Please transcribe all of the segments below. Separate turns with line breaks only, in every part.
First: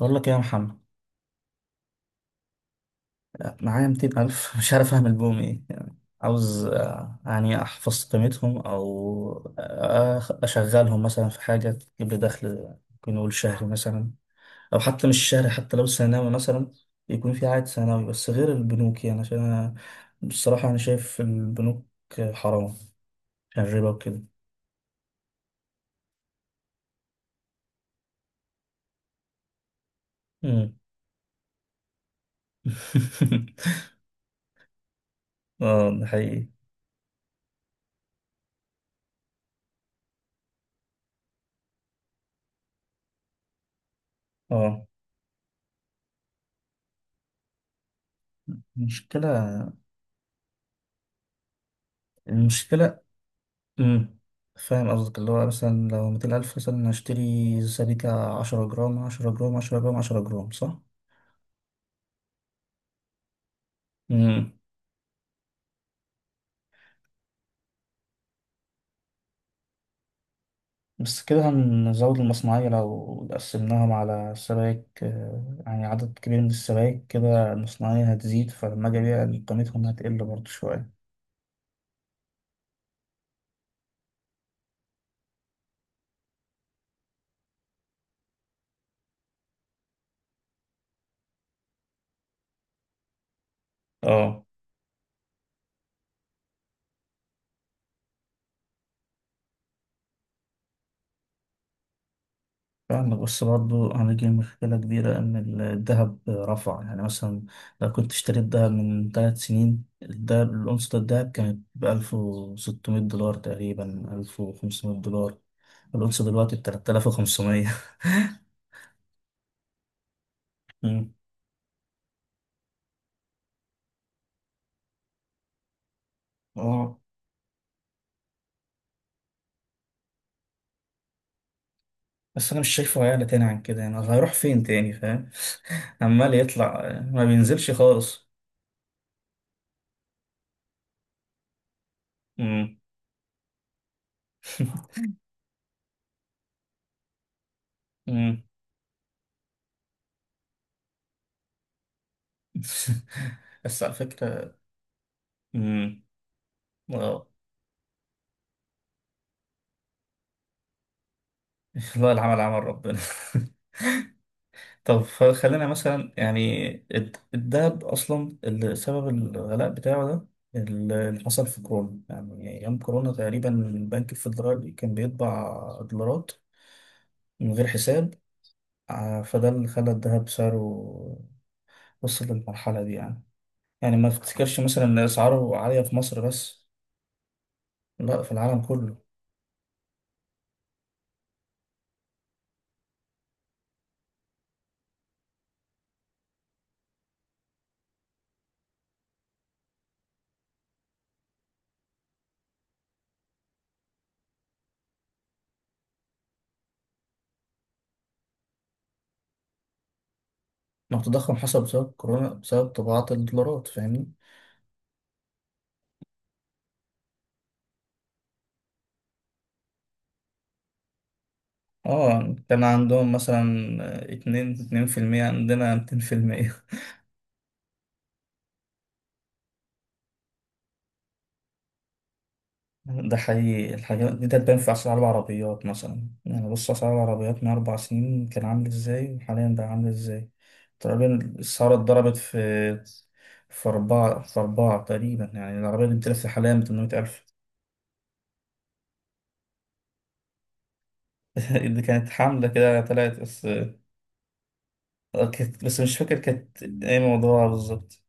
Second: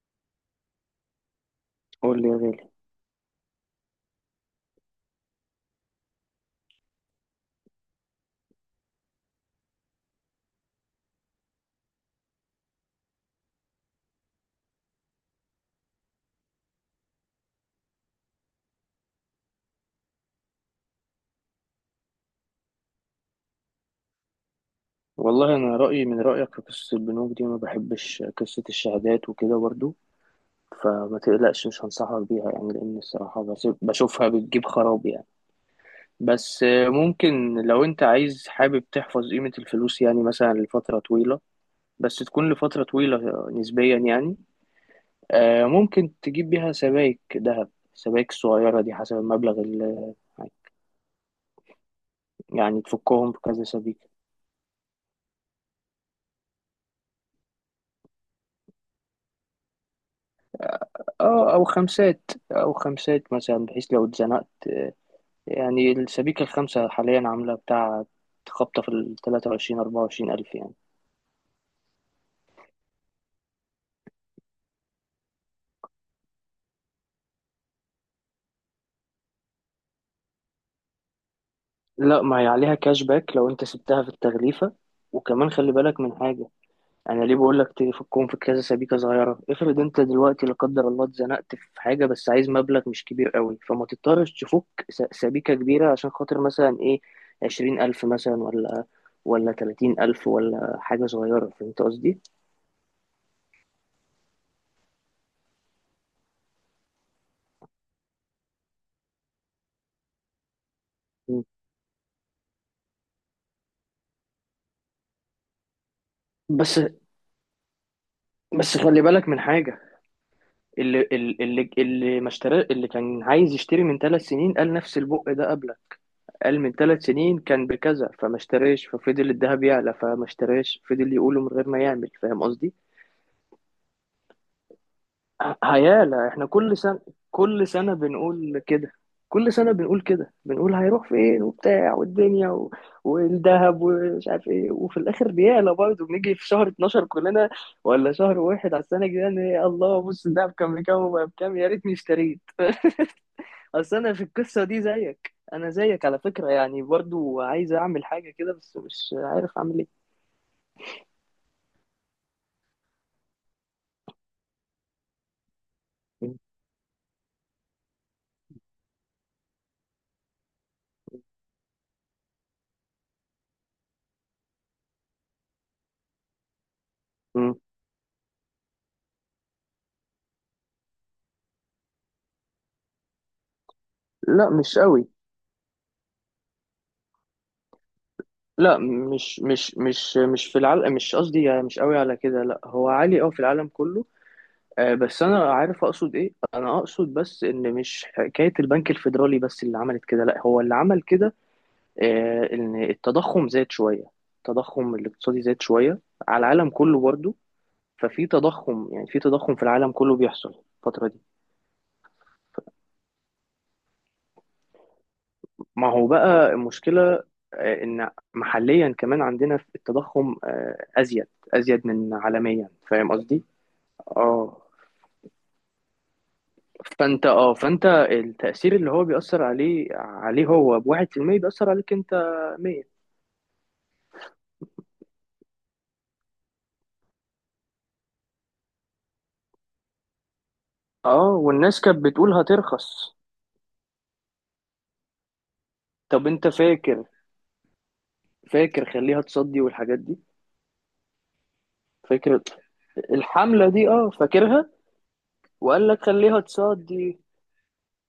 بقول لك إيه يا محمد،
قول لي يا غالي.
معايا 200 ألف مش عارف أعمل بهم إيه. يعني عاوز يعني أحفظ قيمتهم، أو أشغلهم مثلا في حاجة تجيب لي دخل. ممكن نقول شهري مثلا، أو حتى مش شهري، حتى لو سنوي مثلا يكون في عائد سنوي، بس غير البنوك. يعني عشان أنا بصراحة أنا شايف البنوك حرام، عشان الربا وكده.
والله انا رايي من رايك في قصه البنوك دي، ما بحبش قصه الشهادات وكده برضو.
مم.
فما تقلقش، مش هنصحك بيها يعني. لان الصراحه بشوفها بتجيب خراب يعني.
اه ده حقيقي.
بس ممكن لو انت عايز حابب تحفظ قيمه الفلوس يعني مثلا لفتره طويله، بس تكون لفتره طويله نسبيا يعني.
اه.
ممكن تجيب بيها سبائك ذهب. السبائك الصغيره دي حسب
المشكلة
المبلغ اللي يعني
المشكلة
تفكهم في كذا سبيك.
امم فاهم قصدك، اللي هو مثلا لو 200 ألف مثلا هشتري سبيكة 10 جرام، 10 جرام، 10 جرام، عشرة جرام، صح؟
اه، او خمسات مثلا بحيث لو اتزنقت.
امم
يعني الشبيكة الخامسة حاليا عاملة بتاع خبطة في ال 23 24 ألف يعني.
بس كده هنزود المصنعية، لو قسمناهم على سبائك، يعني عدد كبير من السبائك كده المصنعية هتزيد، فلما أجي أبيع قيمتهم هتقل برضه شوية.
لا، ما هي عليها كاش باك لو أنت سبتها في التغليفة. وكمان خلي بالك من حاجة. أنا ليه بقول لك تفكهم في كذا سبيكة صغيرة؟ افرض أنت دلوقتي لا قدر الله اتزنقت في حاجة، بس عايز مبلغ مش كبير قوي، فما تضطرش
اه
تفك سبيكة كبيرة عشان خاطر مثلا إيه، 20 ألف مثلا ولا 30 ألف ولا حاجة صغيرة. فهمت قصدي؟
فعلا. بص برضو هنيجي لمشكلة كبيرة، إن الذهب رفع. يعني مثلا لو كنت اشتريت دهب من 3 سنين، الدهب الأونصة الدهب كانت بألف وستمية دولار تقريبا، 1500 دولار. الأونصة دلوقتي
بس
ب3500.
بس خلي بالك من حاجة. اللي
مم.
اللي اللي ما اشترى، اللي كان عايز يشتري من 3 سنين، قال نفس البق ده قبلك. قال من
اه،
3 سنين كان بكذا فما اشتريش، ففضل الذهب يعلى فما اشتريش، فضل يقوله من غير ما يعمل. فاهم
بس أنا مش
قصدي؟
شايفه هيعلى تاني عن كده، يعني هيروح فين تاني فاهم؟
هيعلى.
عمال
احنا كل
يطلع،
سنة
ما
كل
بينزلش
سنة
خالص.
بنقول كده كل سنة بنقول كده، بنقول هيروح فين وبتاع والدنيا
مم.
والذهب ومش عارف ايه، وفي الاخر بيعلى برضه. بنيجي في شهر 12 كلنا، ولا شهر
مم.
واحد على السنة الجاية، إن الله، بص الذهب كان بكام وبقى بكام، يا ريتني اشتريت.
بس على
اصل انا في
فكرة.
القصه دي زيك، انا
مم.
زيك على فكره يعني،
اه.
برضو عايز اعمل حاجه كده بس مش عارف اعمل ايه.
والله العمل عمل ربنا. طب، خلينا مثلا يعني الدهب اصلا اللي سبب الغلاء بتاعه ده اللي حصل في كورونا. يعني ايام كورونا تقريبا البنك الفيدرالي كان بيطبع دولارات من
مم.
غير حساب. فده اللي خلى الدهب سعره وصل للمرحلة دي. يعني ما
لا
تفتكرش
مش
مثلا ان
قوي.
اسعاره عالية في مصر بس، لا، في العالم
لا،
كله.
مش في العالم، مش قصدي يعني مش قوي على كده، لا هو عالي قوي في العالم كله. بس انا عارف اقصد ايه. انا اقصد بس ان مش حكايه البنك الفيدرالي بس اللي عملت كده، لا هو اللي عمل كده ان التضخم زاد شويه. التضخم الاقتصادي زاد شويه على العالم كله برضو. ففي تضخم، يعني في تضخم في العالم كله بيحصل
ما هو
الفتره دي.
التضخم حصل بسبب كورونا، بسبب طباعة الدولارات، فاهمني؟
ما هو بقى المشكلة إن محليا كمان عندنا في التضخم أزيد من
اه، كان
عالميا.
عندهم
فاهم قصدي؟
مثلا اتنين
اه.
اتنين في المية، عندنا 200%.
فأنت التأثير اللي هو بيأثر عليه هو بواحد في المية، بيأثر عليك أنت 100.
ده حقيقي، الحاجات دي تبان في أسعار العربيات مثلا. يعني بص، أسعار العربيات من 4 سنين كان عامل إزاي، وحاليا بقى عامل إزاي. تقريبا
اه،
الأسعار
والناس كانت
اتضربت
بتقول
في
هترخص.
في أربعة في أربعة تقريبا، يعني العربية دي بتلف
طب أنت
حاليا بتمنمية
فاكر
ألف
فاكر خليها تصدي والحاجات دي.
اللي كانت
فاكر
حاملة كده طلعت بس
الحملة دي؟ اه فاكرها.
كانت- بس
وقال
مش
لك
فاكر
خليها
كانت إيه
تصدي،
موضوعها بالظبط.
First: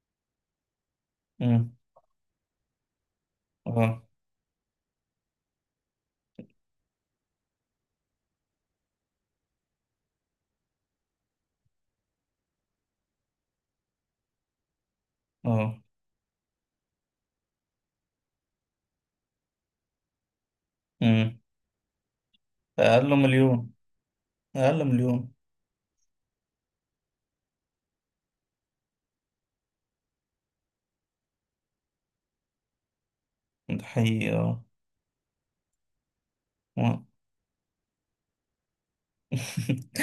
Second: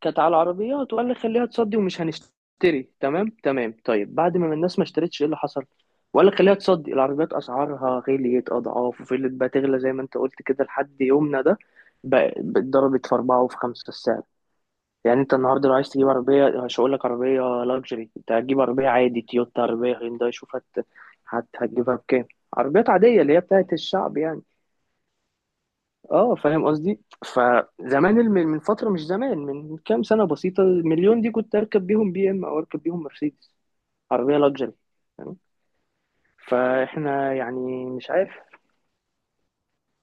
كانت على العربيات وقال لي خليها
أمم،
تصدي ومش هنشتري. تمام، تمام.
أه.
طيب بعد ما الناس ما اشترتش، ايه اللي حصل؟ وقال لك خليها تصدي، العربيات اسعارها غليت اضعاف وفضلت بقى تغلى زي ما انت قلت كده لحد يومنا ده. اتضربت في اربعه وفي خمسه السعر. يعني انت النهارده لو
أه.
عايز تجيب عربيه، مش هقول لك عربيه لاكجري، انت هتجيب عربيه عادي، تويوتا، عربيه هيونداي، شوف هت...
أمم.
هت... هتجيبها بكام. عربيات
أقل
عاديه اللي هي
مليون،
بتاعت الشعب يعني.
أقل مليون.
اه، فاهم قصدي. فزمان من فتره، مش زمان، من كام سنه بسيطه، المليون دي كنت اركب بيهم بي ام او، اركب بيهم مرسيدس،
ده حقيقي،
عربيه
أه.
لاكجري. تمام.
آه.
فاحنا يعني مش عارف.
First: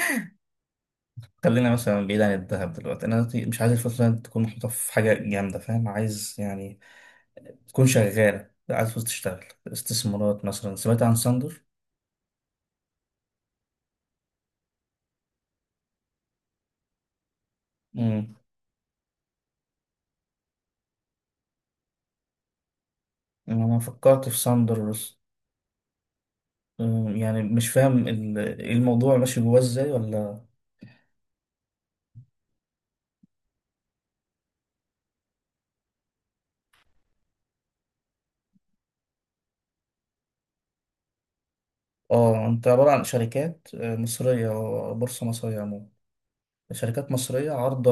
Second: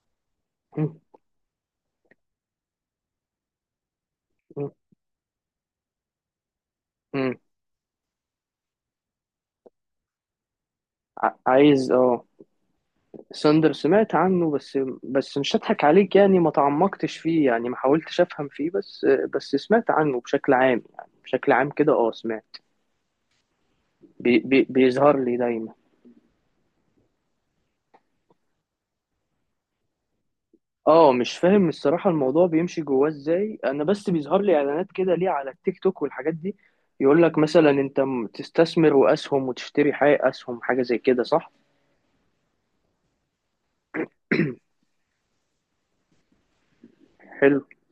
م-
خلينا مثلا بعيد عن الذهب دلوقتي. انا دلوقتي مش عايز الفلوس دي تكون محطوطه
م-
في حاجه جامده فاهم، عايز يعني
م.
تكون شغاله. لا، عايز فلوس تشتغل استثمارات مثلا. سمعت عن ساندر؟
عايز اه. ساندر سمعت عنه، بس بس مش هضحك عليك يعني، ما تعمقتش فيه يعني، ما حاولتش
امم
افهم فيه. بس بس سمعت عنه بشكل عام، يعني بشكل عام كده، اه سمعت.
انا فكرت
بي
في
بي
ساندر
بيظهر
بس.
لي دايما.
يعني مش فاهم الموضوع ماشي جواه ازاي ولا.
اه مش فاهم الصراحة الموضوع بيمشي جواه ازاي، انا بس بيظهر لي اعلانات كده ليه على التيك توك والحاجات دي. يقول لك مثلا انت تستثمر واسهم وتشتري حاجة اسهم حاجة زي كده، صح؟
اه، انت عباره عن شركات، مصريه، أو بورصه مصريه عموما، شركات مصرية
حلو.
عارضة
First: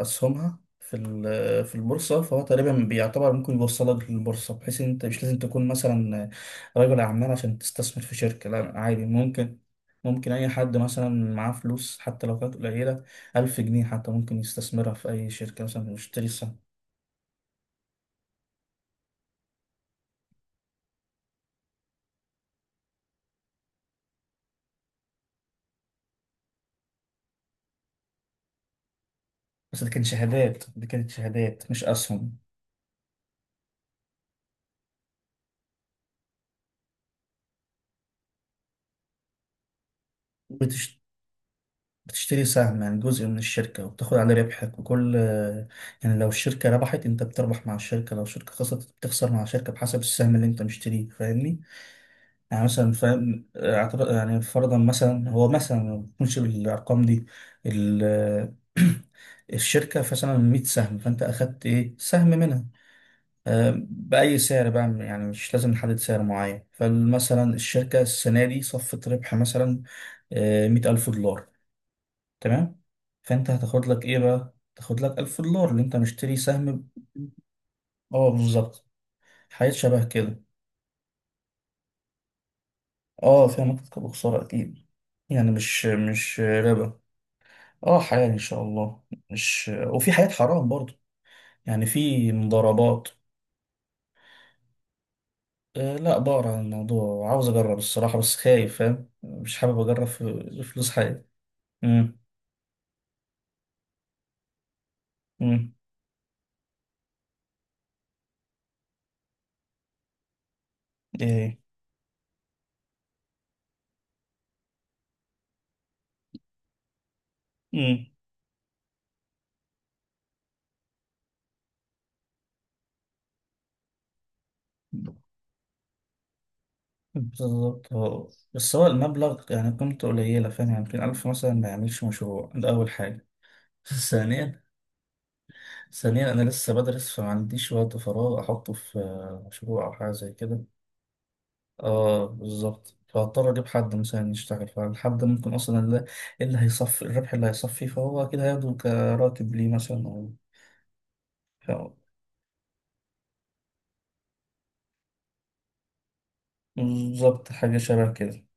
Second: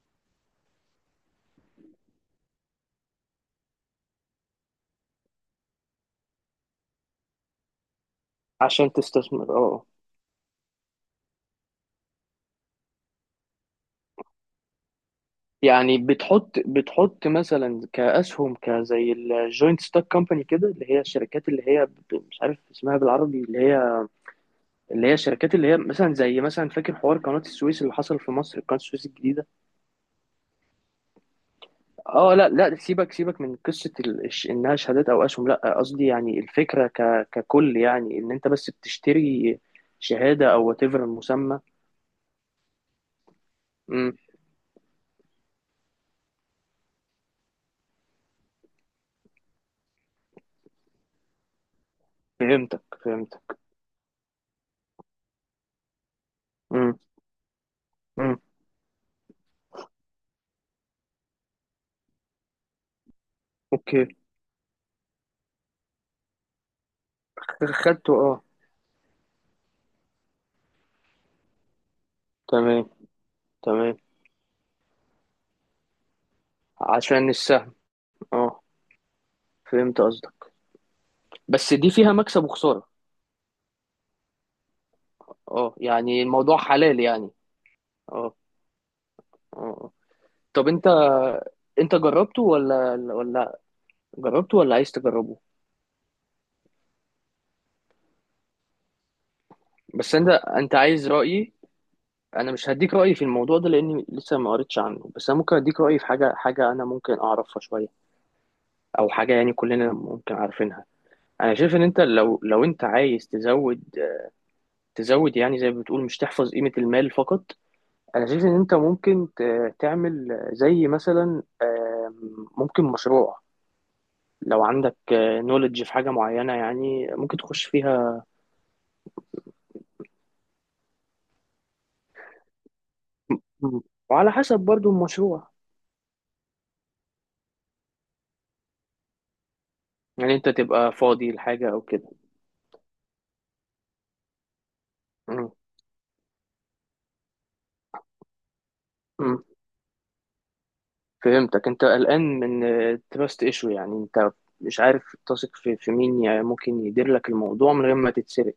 أسهمها في في البورصة. فهو تقريبا بيعتبر ممكن يوصلك للبورصة، بحيث إن أنت مش لازم تكون مثلا رجل أعمال عشان تستثمر في شركة. لا،
عشان
عادي،
تستثمر
ممكن.
اه.
ممكن أي حد مثلا معاه فلوس حتى لو كانت قليلة، 1000 جنيه حتى ممكن يستثمرها في أي شركة، مثلا
يعني
يشتري سهم.
بتحط مثلا كاسهم، كزي الجوينت ستوك كومباني كده، اللي هي الشركات اللي هي مش عارف اسمها بالعربي، اللي هي اللي هي الشركات اللي هي مثلا، زي مثلا، فاكر حوار قناة السويس اللي حصل في مصر، قناة السويس الجديدة.
بس دي كانت شهادات، دي كانت شهادات مش
اه،
أسهم.
لا لا، سيبك سيبك من قصه انها شهادات او اسهم، لا قصدي يعني الفكره ككل، يعني ان انت بس بتشتري شهاده او وات
بتش...
ايفر المسمى.
بتشتري سهم، يعني جزء من الشركة وبتاخد
امم.
عليه ربحك وكل. يعني لو الشركة ربحت انت بتربح مع الشركة، لو الشركة خسرت بتخسر مع الشركة بحسب السهم اللي انت مشتريه، فاهمني؟ يعني
فهمتك
مثلا فاهم،
فهمتك.
اعتبر يعني فرضا مثلا، هو مثلا ما بتكونش
امم.
بالأرقام دي
امم.
ال الشركة مثلا 100 سهم، فانت اخدت ايه سهم منها،
اوكي.
بأي سعر بقى، يعني مش لازم نحدد سعر معين. فمثلا الشركة
خدته اه.
السنة دي صفت ربح مثلا 100 ألف دولار، تمام.
تمام.
فانت هتاخد
تمام،
لك ايه بقى، تاخد لك 1000 دولار اللي انت مشتري سهم
عشان السهم.
اه
اه.
بالظبط، حاجات
فهمت
شبه كده.
قصدك. بس دي فيها مكسب وخساره.
اه فيها مكسب وخسارة اكيد، يعني
اه
مش
يعني
مش
الموضوع
ربا.
حلال يعني.
اه، حلال
اه.
ان شاء الله.
اه
مش،
آه.
وفي حاجات
طب
حرام
انت،
برضه، يعني
انت
في
جربته ولا؟
مضاربات.
جربته ولا عايز تجربه؟
آه لا، بقرا عن الموضوع وعاوز اجرب الصراحة، بس خايف فاهم، مش حابب اجرب
بس انت
في فلوس
عايز
حاجة.
رأيي؟
امم
انا مش هديك رايي في الموضوع ده لاني لسه ما قريتش عنه. بس انا ممكن
امم
اديك رايي في حاجه، حاجه انا ممكن اعرفها شويه، او حاجه يعني كلنا ممكن عارفينها. انا
ايه.
شايف ان انت لو انت عايز تزود، تزود يعني زي ما بتقول، مش تحفظ قيمه المال فقط.
امم
انا شايف ان انت ممكن تعمل زي مثلا ممكن مشروع، لو عندك نولج في حاجه معينه يعني ممكن تخش
بالظبط.
فيها.
هو بس هو المبلغ يعني قيمته قليلة فاهم، يعني يمكن 1000 مثلا، ما يعملش مشروع، ده أول حاجة.
مم. وعلى حسب
ثانيا،
برضو المشروع.
ثانيا أنا لسه بدرس فما عنديش وقت فراغ أحطه في مشروع أو حاجة زي
يعني انت
كده.
تبقى فاضي لحاجه او كده.
اه بالظبط، فهضطر أجيب حد مثلا يشتغل، فالحد
مم.
ممكن أصلا اللي هيصفي الربح اللي هيصفي، فهو أكيد هياخده
مم.
كراتب ليه مثلا، أو
فهمتك. انت
ف-
قلقان من تراست ايشو، يعني انت مش عارف تثق في مين يعني، ممكن يدير لك
بالظبط،
الموضوع
حاجة
من غير ما
شبه كده.
تتسرق.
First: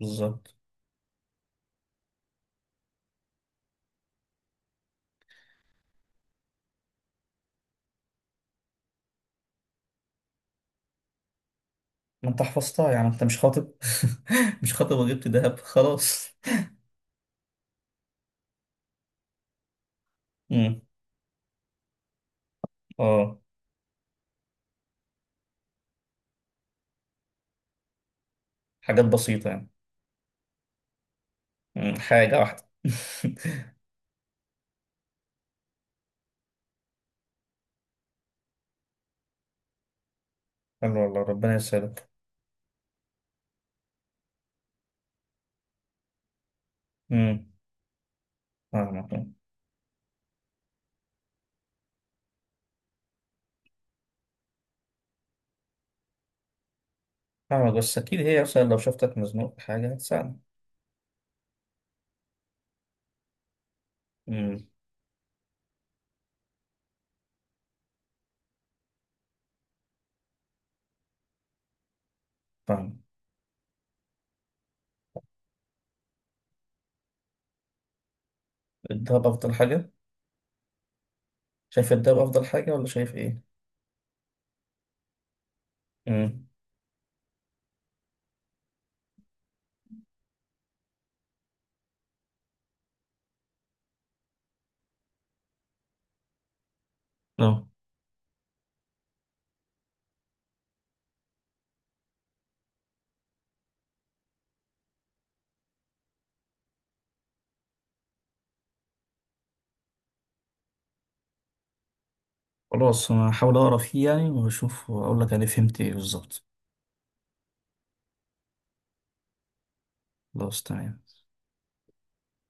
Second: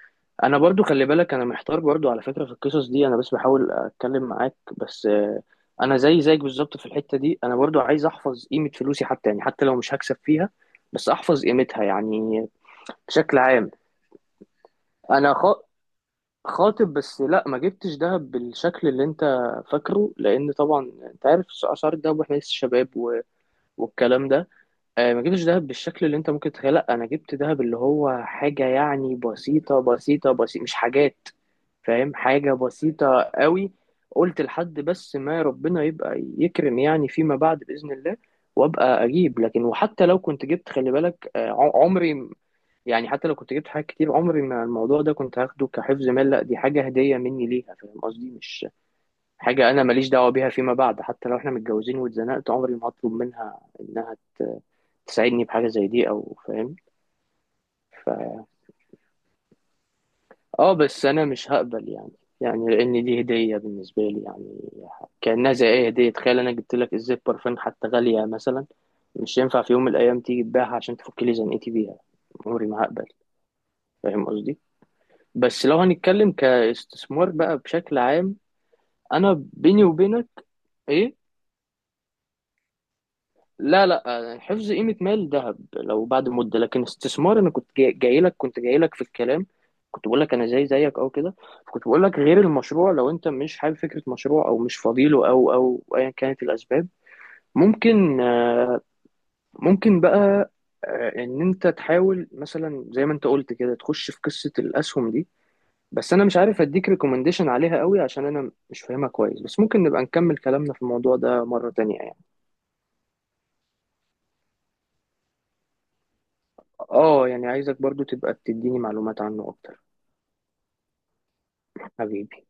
بالظبط.
انا برضو خلي بالك، انا محتار برضو على فكرة في القصص دي، انا بس بحاول اتكلم معاك بس. انا زي زيك بالظبط في الحتة دي، انا برضو عايز احفظ قيمة فلوسي حتى يعني، حتى لو مش هكسب فيها، بس احفظ قيمتها
ما أنت
يعني،
حفظتها، يعني أنت
بشكل
مش خاطب.
عام.
مش خاطب وجبت
انا
دهب، خلاص.
خاطب، بس لا، ما جبتش دهب بالشكل اللي انت فاكره لان
مم.
طبعا انت عارف اسعار الدهب، واحنا لسه شباب
اه،
والكلام ده. ما جبتش دهب بالشكل اللي انت ممكن تتخيله. لا انا جبت دهب اللي هو حاجه
حاجات
يعني
بسيطة يعني.
بسيطه بسيطه بسيطه، مش حاجات.
مم.
فاهم،
حاجة
حاجه
واحدة.
بسيطه قوي. قلت لحد بس ما ربنا يبقى يكرم يعني فيما بعد باذن الله، وابقى اجيب. لكن وحتى لو كنت جبت، خلي
حلو، والله
بالك
ربنا يسعدك.
عمري يعني، حتى لو كنت جبت حاجات كتير، عمري ما الموضوع ده كنت هاخده كحفظ مال، لا دي حاجه هديه
امم
مني ليها. فاهم قصدي؟ مش
فاهمك.
حاجه انا ماليش دعوه بيها فيما بعد. حتى لو احنا متجوزين واتزنقت، عمري ما هطلب منها انها تساعدني بحاجة زي دي أو، فاهم؟
فاهمك، بس
ف
أكيد هي مثلا لو شفتك مزنوق في حاجة هتساعدك.
اه بس أنا مش هقبل يعني، يعني لأن دي هدية بالنسبة لي يعني،
امم
كأنها زي أي هدية. تخيل أنا جبت لك إزازة برفان حتى غالية مثلا، مش ينفع في يوم من الأيام تيجي تبيعها عشان تفك لي زنقتي بيها. عمري ما
فاهم.
هقبل. فاهم قصدي؟ بس لو هنتكلم كاستثمار بقى بشكل عام،
الدهب
أنا
أفضل
بيني
حاجة.
وبينك، إيه،
شايف الدهب أفضل حاجة ولا شايف إيه؟
لا لا، حفظ قيمة مال ذهب لو بعد
امم
مدة، لكن استثمار، أنا كنت جاي جاي لك كنت جاي لك في الكلام، كنت بقول لك أنا زي زيك أو كده، كنت بقول لك غير المشروع، لو أنت مش حابب فكرة مشروع أو مش فاضيله أو أيا كانت الأسباب،
لا.
ممكن، ممكن بقى إن أنت تحاول مثلا زي ما أنت قلت كده تخش في قصة الأسهم دي. بس أنا مش عارف أديك ريكومنديشن عليها قوي عشان أنا مش فاهمها كويس، بس ممكن نبقى نكمل كلامنا في الموضوع ده مرة تانية يعني.
خلاص أنا هحاول أقرأ فيه يعني وأشوف وأقول لك أنا فهمت إيه بالظبط.
آه يعني عايزك برضو تبقى تديني معلومات عنه أكتر.
خلاص، تمام.
حبيبي.